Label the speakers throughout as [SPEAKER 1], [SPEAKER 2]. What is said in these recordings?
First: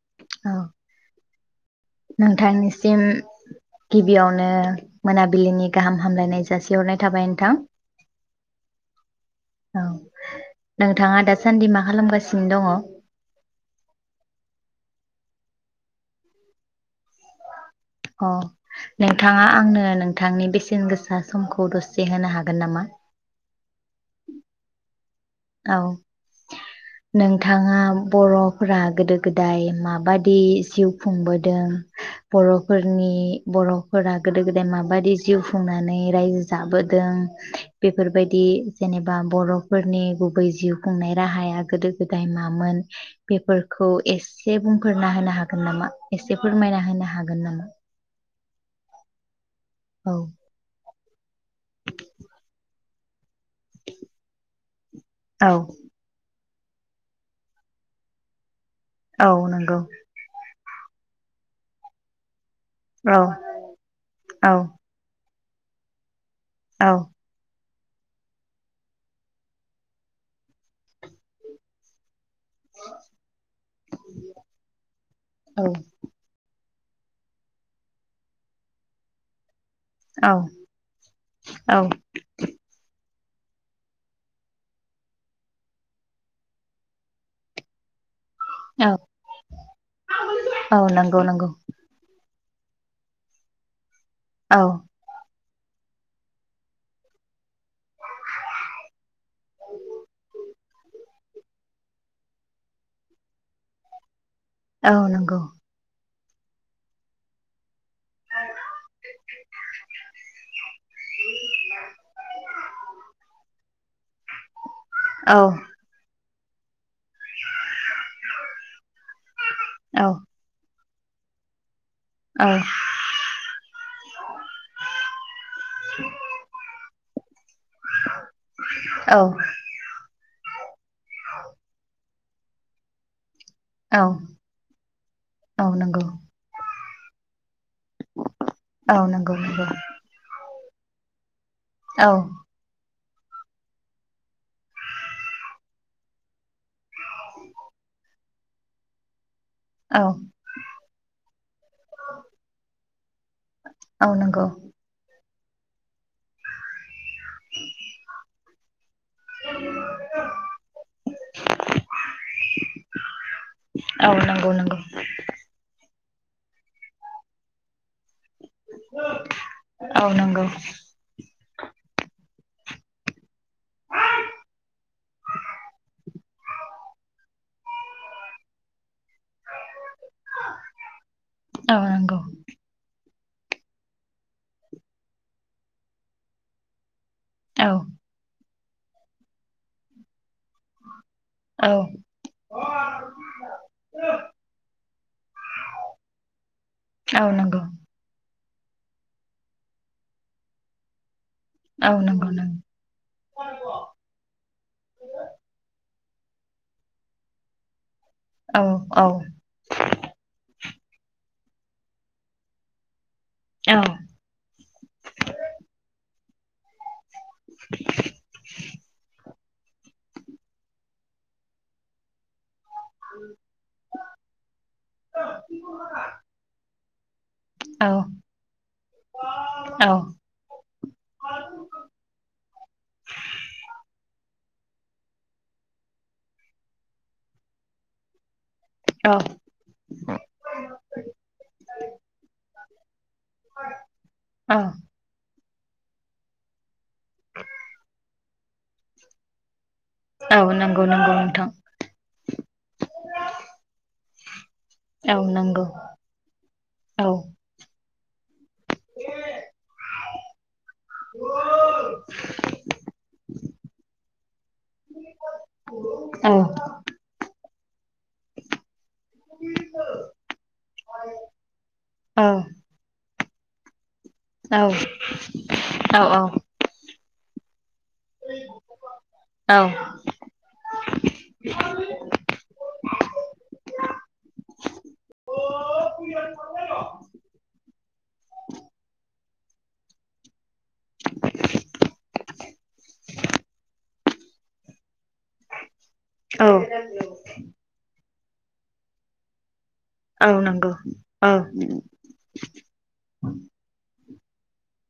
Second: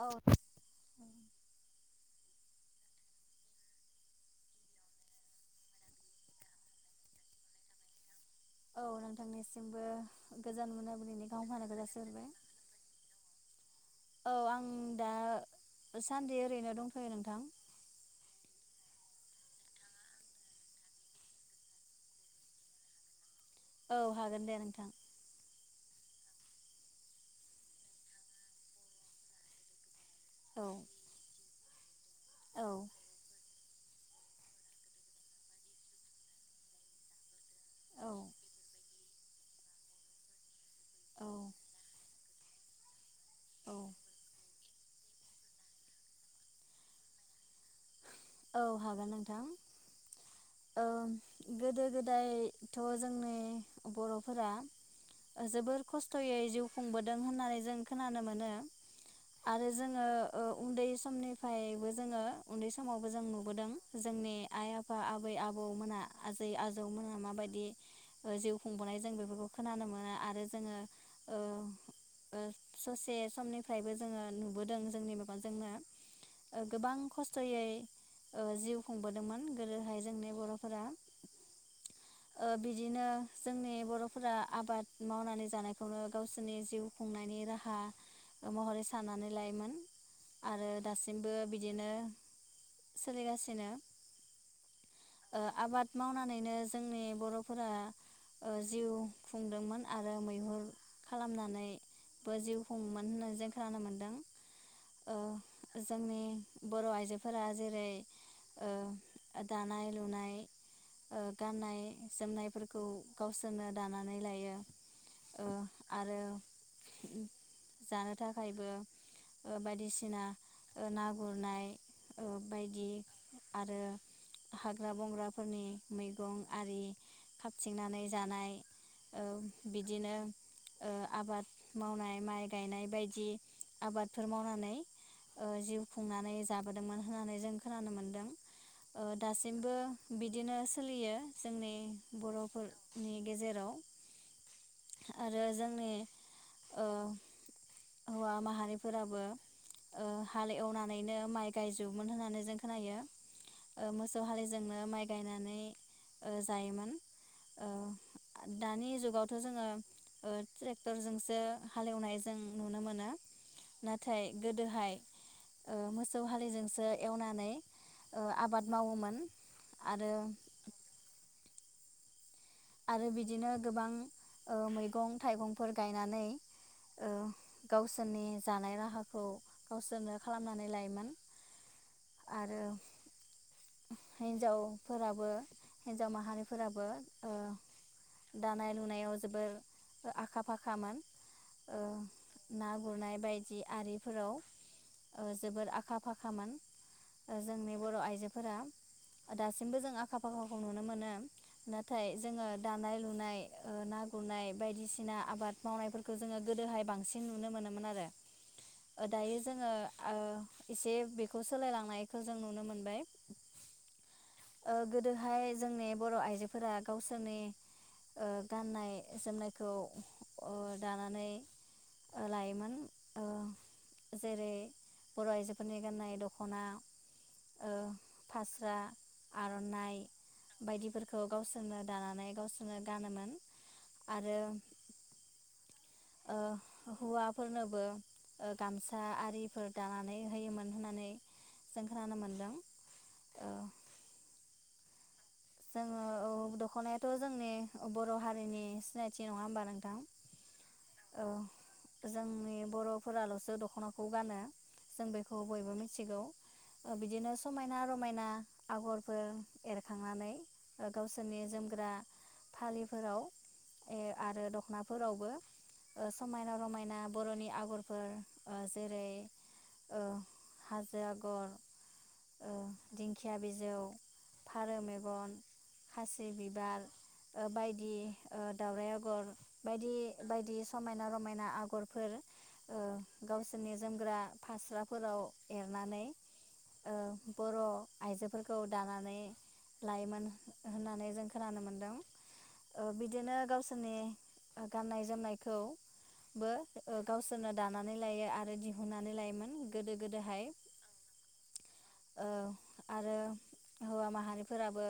[SPEAKER 1] औ
[SPEAKER 2] नोंथांनिसिम गिबियावनो मोनाबिलिनि गाहाम हामलायनाय जासिहरनाय थाबाय नोंथां
[SPEAKER 1] औ नोंथांनिसिमबो
[SPEAKER 2] औ
[SPEAKER 1] गोजान
[SPEAKER 2] नोंथाङा
[SPEAKER 1] मोनाबिलिनि गाहाम
[SPEAKER 2] दासान्दि
[SPEAKER 1] हामग्लायखौ
[SPEAKER 2] मा
[SPEAKER 1] जाासि हरबाय
[SPEAKER 2] खालामगासिनो दङ
[SPEAKER 1] औ आं दा सानदि ओरैनो दंथयो नोंथां
[SPEAKER 2] अ नोंथाङा आंनो नोंथांनि बेसेन गोसा समखौ दसे होनो हागोन नामा?
[SPEAKER 1] औ हागोन दे नोंथां
[SPEAKER 2] औ नोंथाङा बरफोरा गोदो गोदाय माबायदि
[SPEAKER 1] औ
[SPEAKER 2] दि जिउ खुंबोदों
[SPEAKER 1] औ
[SPEAKER 2] बरफोरनि बरफोरा गोदो गोदाय माबायदि जिउ खुंनानै रायजो जाबोदों
[SPEAKER 1] औ
[SPEAKER 2] बेफोरबायदि जेनेबा बरफोरनि गु बै जिउ खुंनाय
[SPEAKER 1] औ
[SPEAKER 2] राहाया गोदो गोदाय मामोन
[SPEAKER 1] औ
[SPEAKER 2] बेफोरखौ एसे बुंफोरना होनो हागोन नामा एसे फोरमायना होनो हागोन नामा?
[SPEAKER 1] औ हागोन नोंथां
[SPEAKER 2] औ
[SPEAKER 1] ओ गोदो गोदायथ जोंनि बरफोरा
[SPEAKER 2] औ
[SPEAKER 1] जोबोर खस्थयै जिउ खुंबोदों होननानै जों खोनानो मोनो
[SPEAKER 2] औ
[SPEAKER 1] आरो
[SPEAKER 2] नंगौ
[SPEAKER 1] जोङो ओ उन्दै समनिफ्रायबो जोङो उन्दै स
[SPEAKER 2] औ
[SPEAKER 1] जों नुबोदों जोंनि
[SPEAKER 2] औ
[SPEAKER 1] आइ आफा आ बै आबौमोनहा आजै
[SPEAKER 2] औ
[SPEAKER 1] आजौमोना माबायदि ओ जिउ खुंबोनाय जों बेफोरखौ खोनानो मोनो आरो जोङो ओ ओ ससे समनिफ्रायबो जोङो नुबोदों जोंनि माबा
[SPEAKER 2] औ
[SPEAKER 1] जोंनो गोबां खस्थयै ओ जिउ खुंबोदोंमोन गोदोहाय जोंनि
[SPEAKER 2] औ
[SPEAKER 1] बर'फोरा
[SPEAKER 2] औ
[SPEAKER 1] ओ बिदिनो जोंनि बरफोरा आबाद मावनानै जानायखौनो गावसोरनि जिउ खुंनायनि राहा महरै
[SPEAKER 2] औ
[SPEAKER 1] साननानै लायोमोन आरो
[SPEAKER 2] औ नंगौ
[SPEAKER 1] दासिमबो
[SPEAKER 2] नंगौ
[SPEAKER 1] बिदिनो सोलिगासिनो
[SPEAKER 2] औ
[SPEAKER 1] ओ आबाद मावनानैनो जोंनि बर'फोरा ओ जिउ खुंदोंमोन आरो मैहुर खालामनानैबो जिउ खुंङोमोन होननानै जों खोनानो मोनदों।
[SPEAKER 2] औ
[SPEAKER 1] ओ
[SPEAKER 2] नंगौ
[SPEAKER 1] जोंनि बर' आइजोफोरा जेरै ओ दानाय लुनाय ओ गाननाय जोमनायफोरखौ गावसोरनो दानानै लायो ओ
[SPEAKER 2] औ
[SPEAKER 1] आरो जानो थाखायबो ओ
[SPEAKER 2] औ
[SPEAKER 1] बायदिसिना ओ ना गुरनाय
[SPEAKER 2] औ
[SPEAKER 1] बायदि आरो हाग्रा बंग्रा फोरनि मैगं आरि खाथिंनानै जानाय
[SPEAKER 2] औ
[SPEAKER 1] ओ बिदिनो ओ आबाद मावनाय माइ गायनाय बायदि
[SPEAKER 2] औ
[SPEAKER 1] आबादफोर मावनानै ओ
[SPEAKER 2] औ
[SPEAKER 1] जिउ
[SPEAKER 2] नंगौ
[SPEAKER 1] खुंनानै जाबो होन्नानै जों खोनानो मोनदों
[SPEAKER 2] औ
[SPEAKER 1] ओ
[SPEAKER 2] नंगौ नंगौ
[SPEAKER 1] दासिमबो बिदि नो सोलियो। जोंनि
[SPEAKER 2] औ
[SPEAKER 1] बर'फोर नि गेजेराव आरो जोंनि हौवा माहारिफोराबो
[SPEAKER 2] औ
[SPEAKER 1] ओ हाल एवनानैनो माइ गायजुबोमोन होननानै जों खोनायो ओ
[SPEAKER 2] औ
[SPEAKER 1] मोसौ
[SPEAKER 2] नंगौ
[SPEAKER 1] हालिजोंनो माइ गायनानै ओ जायोमोन ओ दानि जुग गावथ' जोङो ओ ट्रेक्टरजोंसो हालेवनायजों नुनो मोनो
[SPEAKER 2] औ
[SPEAKER 1] नाथाय
[SPEAKER 2] नंगौ नंगौ
[SPEAKER 1] गोदोहाय ओ मो सौ हलिजोंसो एवनानै ओ आबाद मावोमोन
[SPEAKER 2] औ
[SPEAKER 1] आरो
[SPEAKER 2] नंगौ
[SPEAKER 1] आरो बिदि बिदिनो गोबां ओ मैगं थाइगंफोर गायनानै ओ गावसोरनि जानाय राहाखौ गावस सोरनो खालामनानै लायोमोन
[SPEAKER 2] औ नंगौ
[SPEAKER 1] आरो हिन्जावफोराबो हिन्जाव माहारिफोराबो ओ
[SPEAKER 2] औ
[SPEAKER 1] दानाय लुनायाव जोबोर आखा फाखामोन।
[SPEAKER 2] औ
[SPEAKER 1] ओ ना गुरनाय बायदि आरिफोराव ओ जोबोर आखा फाखामोन
[SPEAKER 2] औ
[SPEAKER 1] ओ
[SPEAKER 2] नंगौ
[SPEAKER 1] जोंनि बर' आइजोफोरा फोरा दासिमबो जों आखा फाखाखौ नुनो मोनो।
[SPEAKER 2] औ
[SPEAKER 1] नाथाय
[SPEAKER 2] नंगौ
[SPEAKER 1] जोङो
[SPEAKER 2] नों
[SPEAKER 1] दानाय लुनाय ना गुरनाय बायदिसिना आबाद मावनायफोरखौ खौ जोङो गोदोहाय बांसिन नुनो मोनोमोन आरो
[SPEAKER 2] औ औ
[SPEAKER 1] दायो जोंङो ओ एसे बेखौ सोलायलांनायखौ जों नुनो मोनबाय।
[SPEAKER 2] औ
[SPEAKER 1] ओ गोदोहाय जोंनि बर' आइजो फोरा गावसो नि ओ गाननाय जोमनाय खौ ओ दानानै लायोमोन। ओ जेरै बर' आइजोफोरनि गाननाय दख'ना ओ फास्रा
[SPEAKER 2] औ
[SPEAKER 1] आर'नाइ बायदिफोर गावसोरनो दानानै गावसोरनो गानोमोन आरो ओ हौवाफोरनोबो गामसा
[SPEAKER 2] औ
[SPEAKER 1] आरिफोर दानानै होयोमोन होननानै जों खोनानो मोनदों।
[SPEAKER 2] औ
[SPEAKER 1] जोंङो औ दख'नाया थ' जोंनि बर' हारि हारिनि सिनायथि नङा होनबा नोंथां?
[SPEAKER 2] औ नंगौ नंगौ
[SPEAKER 1] ओ
[SPEAKER 2] नोंथां
[SPEAKER 1] जोंनि बर'फोराल'सो दख'नाखौ खौ गानो जों
[SPEAKER 2] औ
[SPEAKER 1] बेखौ
[SPEAKER 2] नंगौ
[SPEAKER 1] बयबो मिथिगौ
[SPEAKER 2] औ
[SPEAKER 1] बिदिनो समायना रमायना आगरफोर एरखा गावसोरनि जोमग्रा फालिफोराव आरो दख' नाफोरावबो
[SPEAKER 2] औ
[SPEAKER 1] समायना रमायना बर'नि आगर फोर जेरै हाजो
[SPEAKER 2] औ
[SPEAKER 1] आगर दिं खिया बिजौ
[SPEAKER 2] औ।
[SPEAKER 1] फारौ मेगन
[SPEAKER 2] औ
[SPEAKER 1] खासि बिबार ओ बायदि बायदि दाउराय आगर
[SPEAKER 2] औ
[SPEAKER 1] बायदि बायदि समायना रमायना आगरफोर गावसोरनि जोमग्रा फास्राफोराव एरनानै बर आइजोफोरखौ दानानै लाइमोन होननानै जों खोनानो मोनदों बिदिनो गावसोरनि गाननाय जोमनयखौ
[SPEAKER 2] औ
[SPEAKER 1] बो गावसोरनो दानानै लायो आरो दिहुननानै लायोमोन गोदो
[SPEAKER 2] औ
[SPEAKER 1] गोदोहाय
[SPEAKER 2] नंगौ औ
[SPEAKER 1] ओ आरो हौवा माहारि फोराबो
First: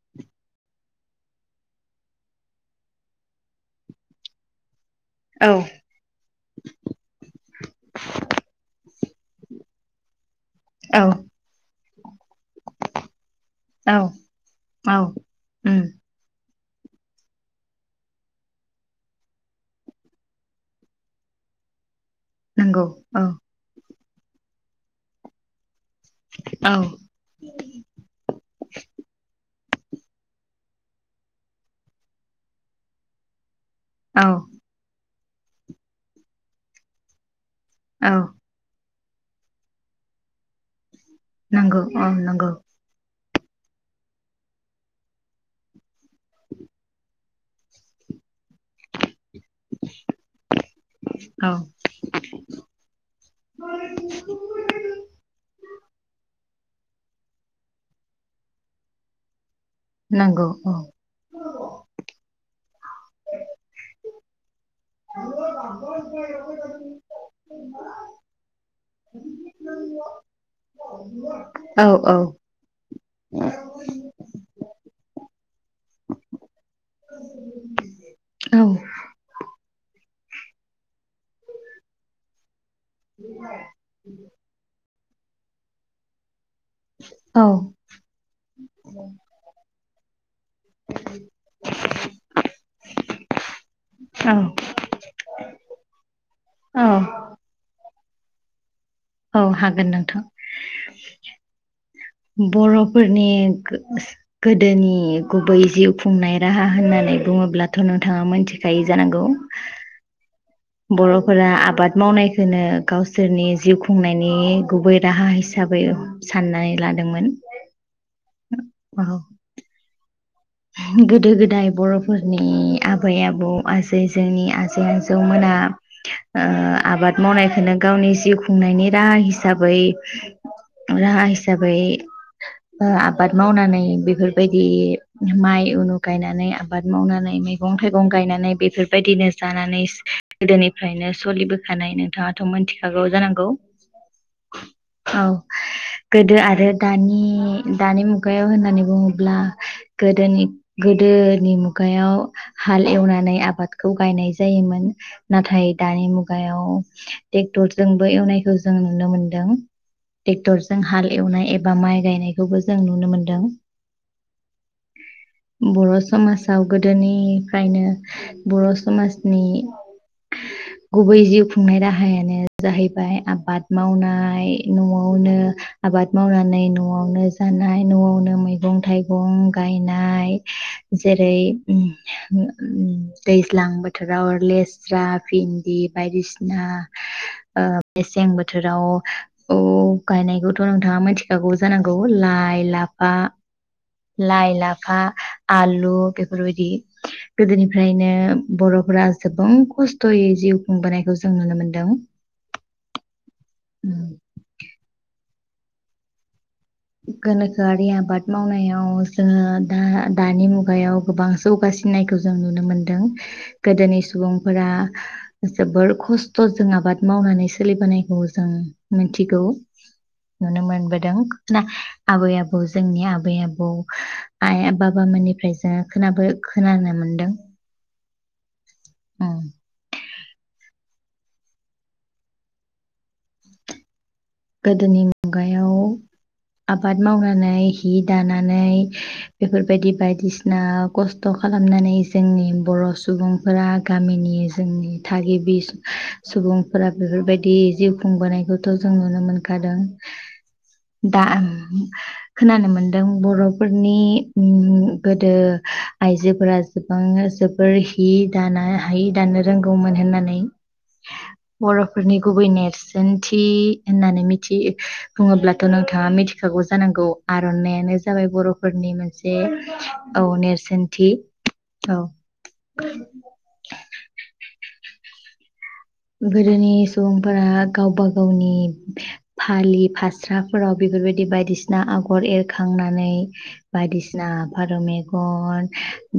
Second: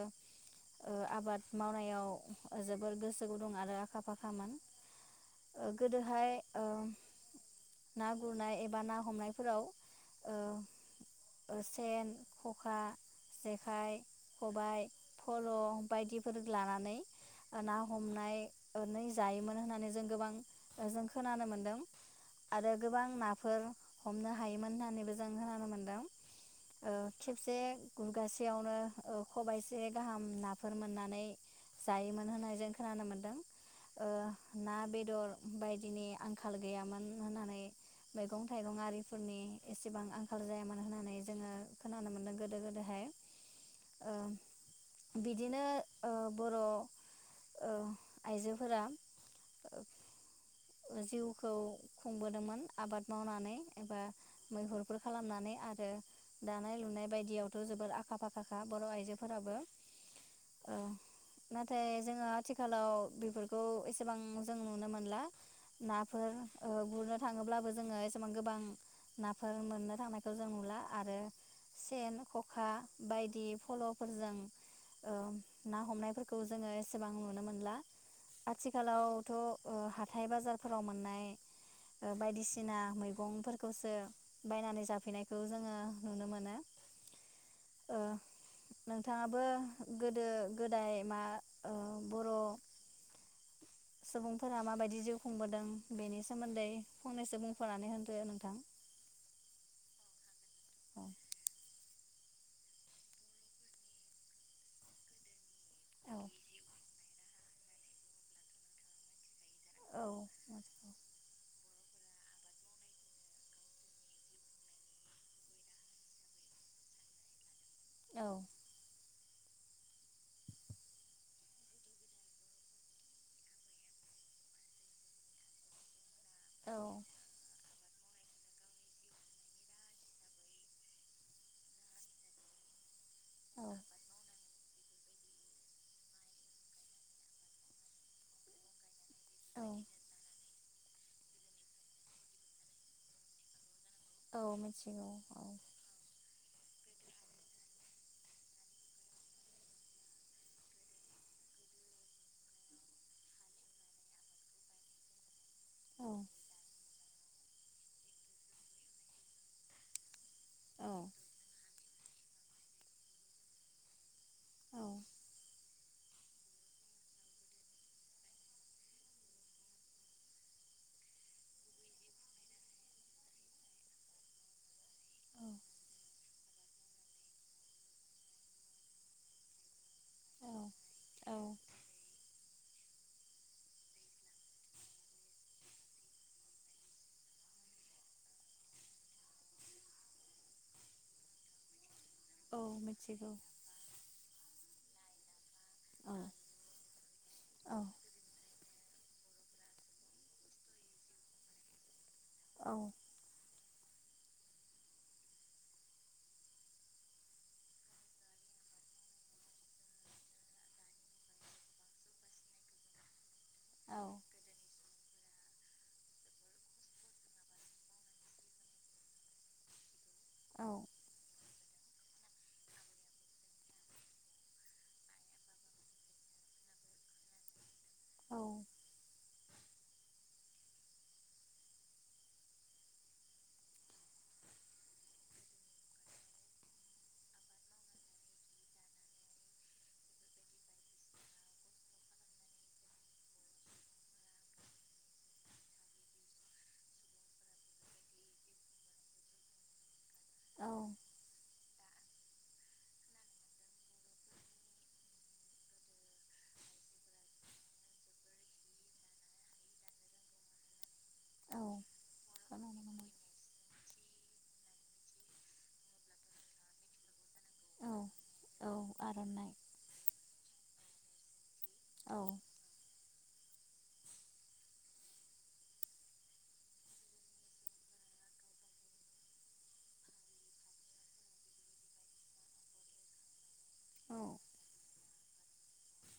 [SPEAKER 1] ओ आबाद मावनायाव जोबोर गोसो गुदुं आरो आखा फाखामोन।
[SPEAKER 2] औ
[SPEAKER 1] गोदोहाय ओ ना गुरनाय एबा ना हमनायफोराव
[SPEAKER 2] औ
[SPEAKER 1] ओ सेन खखा
[SPEAKER 2] औ
[SPEAKER 1] जेखाइ खबाय फल
[SPEAKER 2] उम
[SPEAKER 1] बायदिफोर लानानै ना हमनायै जायोमोन होननानै जों गोबां जों खोनानो मोन्दों। आरो
[SPEAKER 2] नंगौ
[SPEAKER 1] गोबां
[SPEAKER 2] औ
[SPEAKER 1] नाफोर। हमनो हायोमोन होननानैबो जों खोनानो मोन्दों।
[SPEAKER 2] औ
[SPEAKER 1] ओ खेबसे गुरगासेयावनो खबायाइसे एसे गाहाम नाफोर मोननानै जायोमोन होननाय जों खोनानो मोन्दों। ओ
[SPEAKER 2] औ
[SPEAKER 1] ना बेदर। बायदिनि आंखाल गैयामोन होननानै मैगं थाइगं आरि फोरनि एसेबां आंखाल जाया मानो होना
[SPEAKER 2] नंगौ औ नंगौ।
[SPEAKER 1] ओ बिदिनो ओ बर ओ आइजोफोरा
[SPEAKER 2] औ
[SPEAKER 1] जिउखौ खुंबोदोंमोन आबाद मावनानै एबा मैहुरफोर खालामनानै आरो दानाय लुनाय बायदियावथ जोबोर आखा फाखाखा बर आइजोफोराबो।
[SPEAKER 2] नांगौ औ।
[SPEAKER 1] नाथाय जोङो आथिखालाव बेफोरखौ एसेबां जों नुनो मोनला। नाफोर ओ गुरनो थाङोब्लाबो जोङो एसेबां गोबां नाफोर मोननो थांनायखौ जों नुला आरो
[SPEAKER 2] औ
[SPEAKER 1] सेन खखा बायदि फलफोरजों ओ ना हमनायफोरखौ जोङो एसेबां नुनो मोनला आथिखालावथ ओ हा हाथाइ बाजारफोराव मोननाय बायदिसिना सिना मैगंफोरखौसो बायनानै जाबो हुफिनायखौ जोङो नुनो मोनो
[SPEAKER 2] औ
[SPEAKER 1] ओ नोंथाङाबो गोदो गोदाय मा ओ बर'
[SPEAKER 2] हागोन
[SPEAKER 1] सुबुंफोरा माबायदि जि बोदों बेनि सोमोन्दै फंनैसो बुंफोरनानै नै होनग्रो नोंथां
[SPEAKER 2] औ हागोन नोंथां।
[SPEAKER 1] औ
[SPEAKER 2] बर'फोरनि गो गोदोनि गुबै जिउ
[SPEAKER 1] औ
[SPEAKER 2] खुंनाय राहा होननानै बुङोब्लाथ' नोंथाङा मोनथिखायो जानांगौ।
[SPEAKER 1] औ।
[SPEAKER 2] बर'फोरा आबाद मावनायखोनो गावसोरनि जिउ खुंनायनि गुबै राहा हिसाबै साननानै लादोंमोन,
[SPEAKER 1] औ
[SPEAKER 2] औ। गोदो गोदाय बर'फोरनि आबै आबौ आजै जोंनि आजै आजौमोना ओ
[SPEAKER 1] औ
[SPEAKER 2] आबाद मावनायखोनो गावनि जिउ खुंनायनि राहा हिसाबै राहा हिसाबै ओ आबाद मावनानै बेफोरबायदि माइ उनु गायनानै आबाद मावनानै मैगं थाइगं गायनानै बेफोरबायदिनो
[SPEAKER 1] औ
[SPEAKER 2] जानानै गोदोनिफ्रायनो सलिबोखानाय नोंथाङाथ' मोनथिखागौ जानांगौ?
[SPEAKER 1] औ मिथिगौ औ।
[SPEAKER 2] गोदो आरो दानि दानि मुगायाव होननानै बुङोब्ला गोदोनि गोदोनि मुगायाव हाल एवनानै आबादखौ गायनाय जायोमोन नाथ थाय दानि
[SPEAKER 1] औ
[SPEAKER 2] मुगायाव ट्रेक्टर जोंबो एवनायखौ जों नुनो मोनदों। ट्रेक्टरजों
[SPEAKER 1] औ
[SPEAKER 2] हाल एवनाय बा माइ गायनायखौबो जों नुनो मोनदों।
[SPEAKER 1] औ
[SPEAKER 2] बर' समाजाव गोदोनिफ्रायनो बर' समाजनि गुबै जिउ खुंनाय राहायानो जाहैबाय आबाद मावनाय, न'आवनो
[SPEAKER 1] औ
[SPEAKER 2] आबाद मावनानै न'आवनो जानाय, न'आवनो मैगं थाइगं गायनाय
[SPEAKER 1] औ
[SPEAKER 2] जेरै ओम दैज्लां बोथोराव लेस्रा, भिन्दि बायदिसिना ओ मेसें बोथोराव-आव गायनायखौथ' नोंथाङा मिथिखागौ जानांगौ?
[SPEAKER 1] औ
[SPEAKER 2] लाइ, लाफा
[SPEAKER 1] मिथिगौ
[SPEAKER 2] लाइ, लाफा आलु
[SPEAKER 1] औ
[SPEAKER 2] बेफोरबायदि
[SPEAKER 1] औ
[SPEAKER 2] गोदोनिफ्रायनो बर' फोरा गोबां खस्थ'यै जिउ खुंबोनायखौ जों नुनो मोन्दों।
[SPEAKER 1] औ।
[SPEAKER 2] ओम। गोनोखोआरि आबाद मावनायाव जोङो दा दानि मुगायाव गोबां जौगासिननायखौ जों नुनो मोनदों।
[SPEAKER 1] औ
[SPEAKER 2] गोदोनि सुबुंफोरा जोबोर खस्थ' जों आबाद मावनानै सोलिबोनायखौ जों मिथिगौ। नुनो
[SPEAKER 1] औ
[SPEAKER 2] मोनबोदों। आबै आबौ जोंनि आबै आबौ आइ बाबामोननिफ्राय जोङो खोनाबो खोनानो मोनदों।
[SPEAKER 1] औ।
[SPEAKER 2] उम। गोदोनि मुगायाव आबाद मावनानै हि दानानै बेफोर बायदि बायदिसिना खस्थ' खालामनानै जोंनि बर' सुबुंफोरा गामिनि जोंनि थागिबि सुबुंफोरा बेफोर बायदि जिउ खुंबोनायखौथ' जों नुनो नुनो मोनखादों। दा खोनानो मोनदों बर'फोरनि ओम गोदो आइजोफोरा गोबां जोबोर हि दाना हि दानो रोंगौमोन होननानै।
[SPEAKER 1] औ
[SPEAKER 2] बर'फोरनि गुबै नेरसोनथि होननानै मिथि बुङोब्लाथ' नोंथाङा मिथिखागौ जानांगौ आर'नाइआनो जाबाय
[SPEAKER 1] औ
[SPEAKER 2] बर'फोरनि मोनसे
[SPEAKER 1] आर'नाइ
[SPEAKER 2] औ नेरसोन सोनथि। औ। [inaudible] गोदोनि सुबुंफोरा गावबा गावनि फालि फास्राफोराव बेफोर बायदि बायदिसिना आगर एरखांनानै
[SPEAKER 1] औ
[SPEAKER 2] बायदिसिना फारौ गन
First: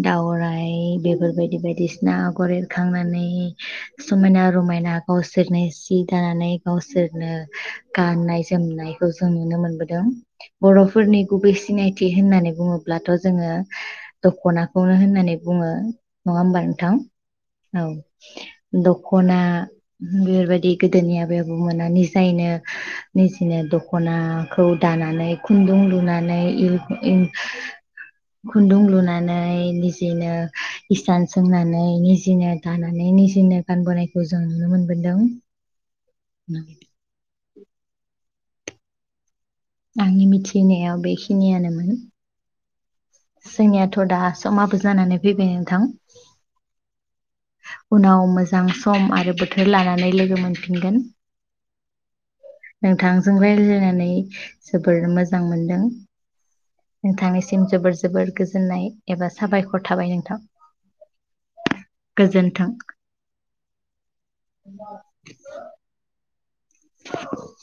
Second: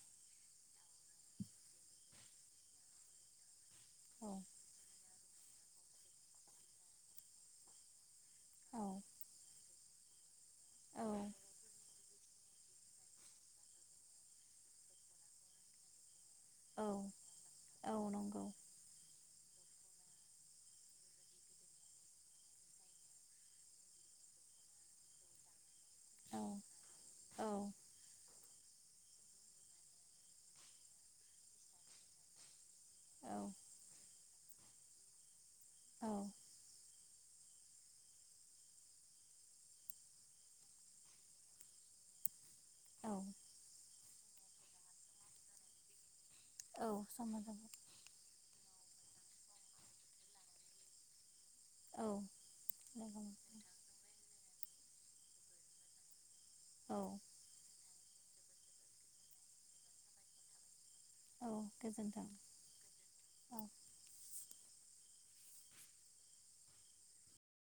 [SPEAKER 2] दावराइ बेफोरबायदि बायदिसिना आगर एरखांनानै
[SPEAKER 1] औ
[SPEAKER 2] समायना रमायना गावसोरनि सि दानानै गावसोरनो गाननाय
[SPEAKER 1] औ
[SPEAKER 2] जोमनायखौ जों नुनो मोनबोदों। बर'फोरनि गुबै सिनाय थि होननानै बुङोब्लाथ' जोङो दख'नाखौनो होननानै बुङो। नङा होमबा
[SPEAKER 1] औ
[SPEAKER 2] नोंथां औ द दखना बेफोरबायदि गोदोनि आबै आबौ मोना निजायैनो निजिनो दखनाखौ दानानै खुन्दुं
[SPEAKER 1] औ
[SPEAKER 2] लुनानै [unintelligible]
[SPEAKER 1] औ
[SPEAKER 2] खुन्दुं लुनानै निजेनो इसान सोंनानै निजिनो दानानै
[SPEAKER 1] औ
[SPEAKER 2] निजिनो गानबोनायखौ जों नुनो मोनबोदों।
[SPEAKER 1] औ
[SPEAKER 2] [inaudible] आंनि मिथिनायाव बेखिनियानोमोन।
[SPEAKER 1] औ
[SPEAKER 2] जोंनियाथ' दा समाबो जानानै फैबाय नोंथां।
[SPEAKER 1] औ सम
[SPEAKER 2] उनाव मोजां सम आरो बोथोर लानानै लोगो मोनफिनगोन।
[SPEAKER 1] औ लोगो
[SPEAKER 2] नोंथांजों
[SPEAKER 1] मोनगोन
[SPEAKER 2] रायल्लायनानै जोबोर मोजां मोनदों।
[SPEAKER 1] औ
[SPEAKER 2] नोथांनिसिम जोबोर जोबोर गोजोननाय एबा साबायखर थाबाय नोंथां।
[SPEAKER 1] औ
[SPEAKER 2] गोजोन्थों।
[SPEAKER 1] औ
[SPEAKER 2] [inaudible]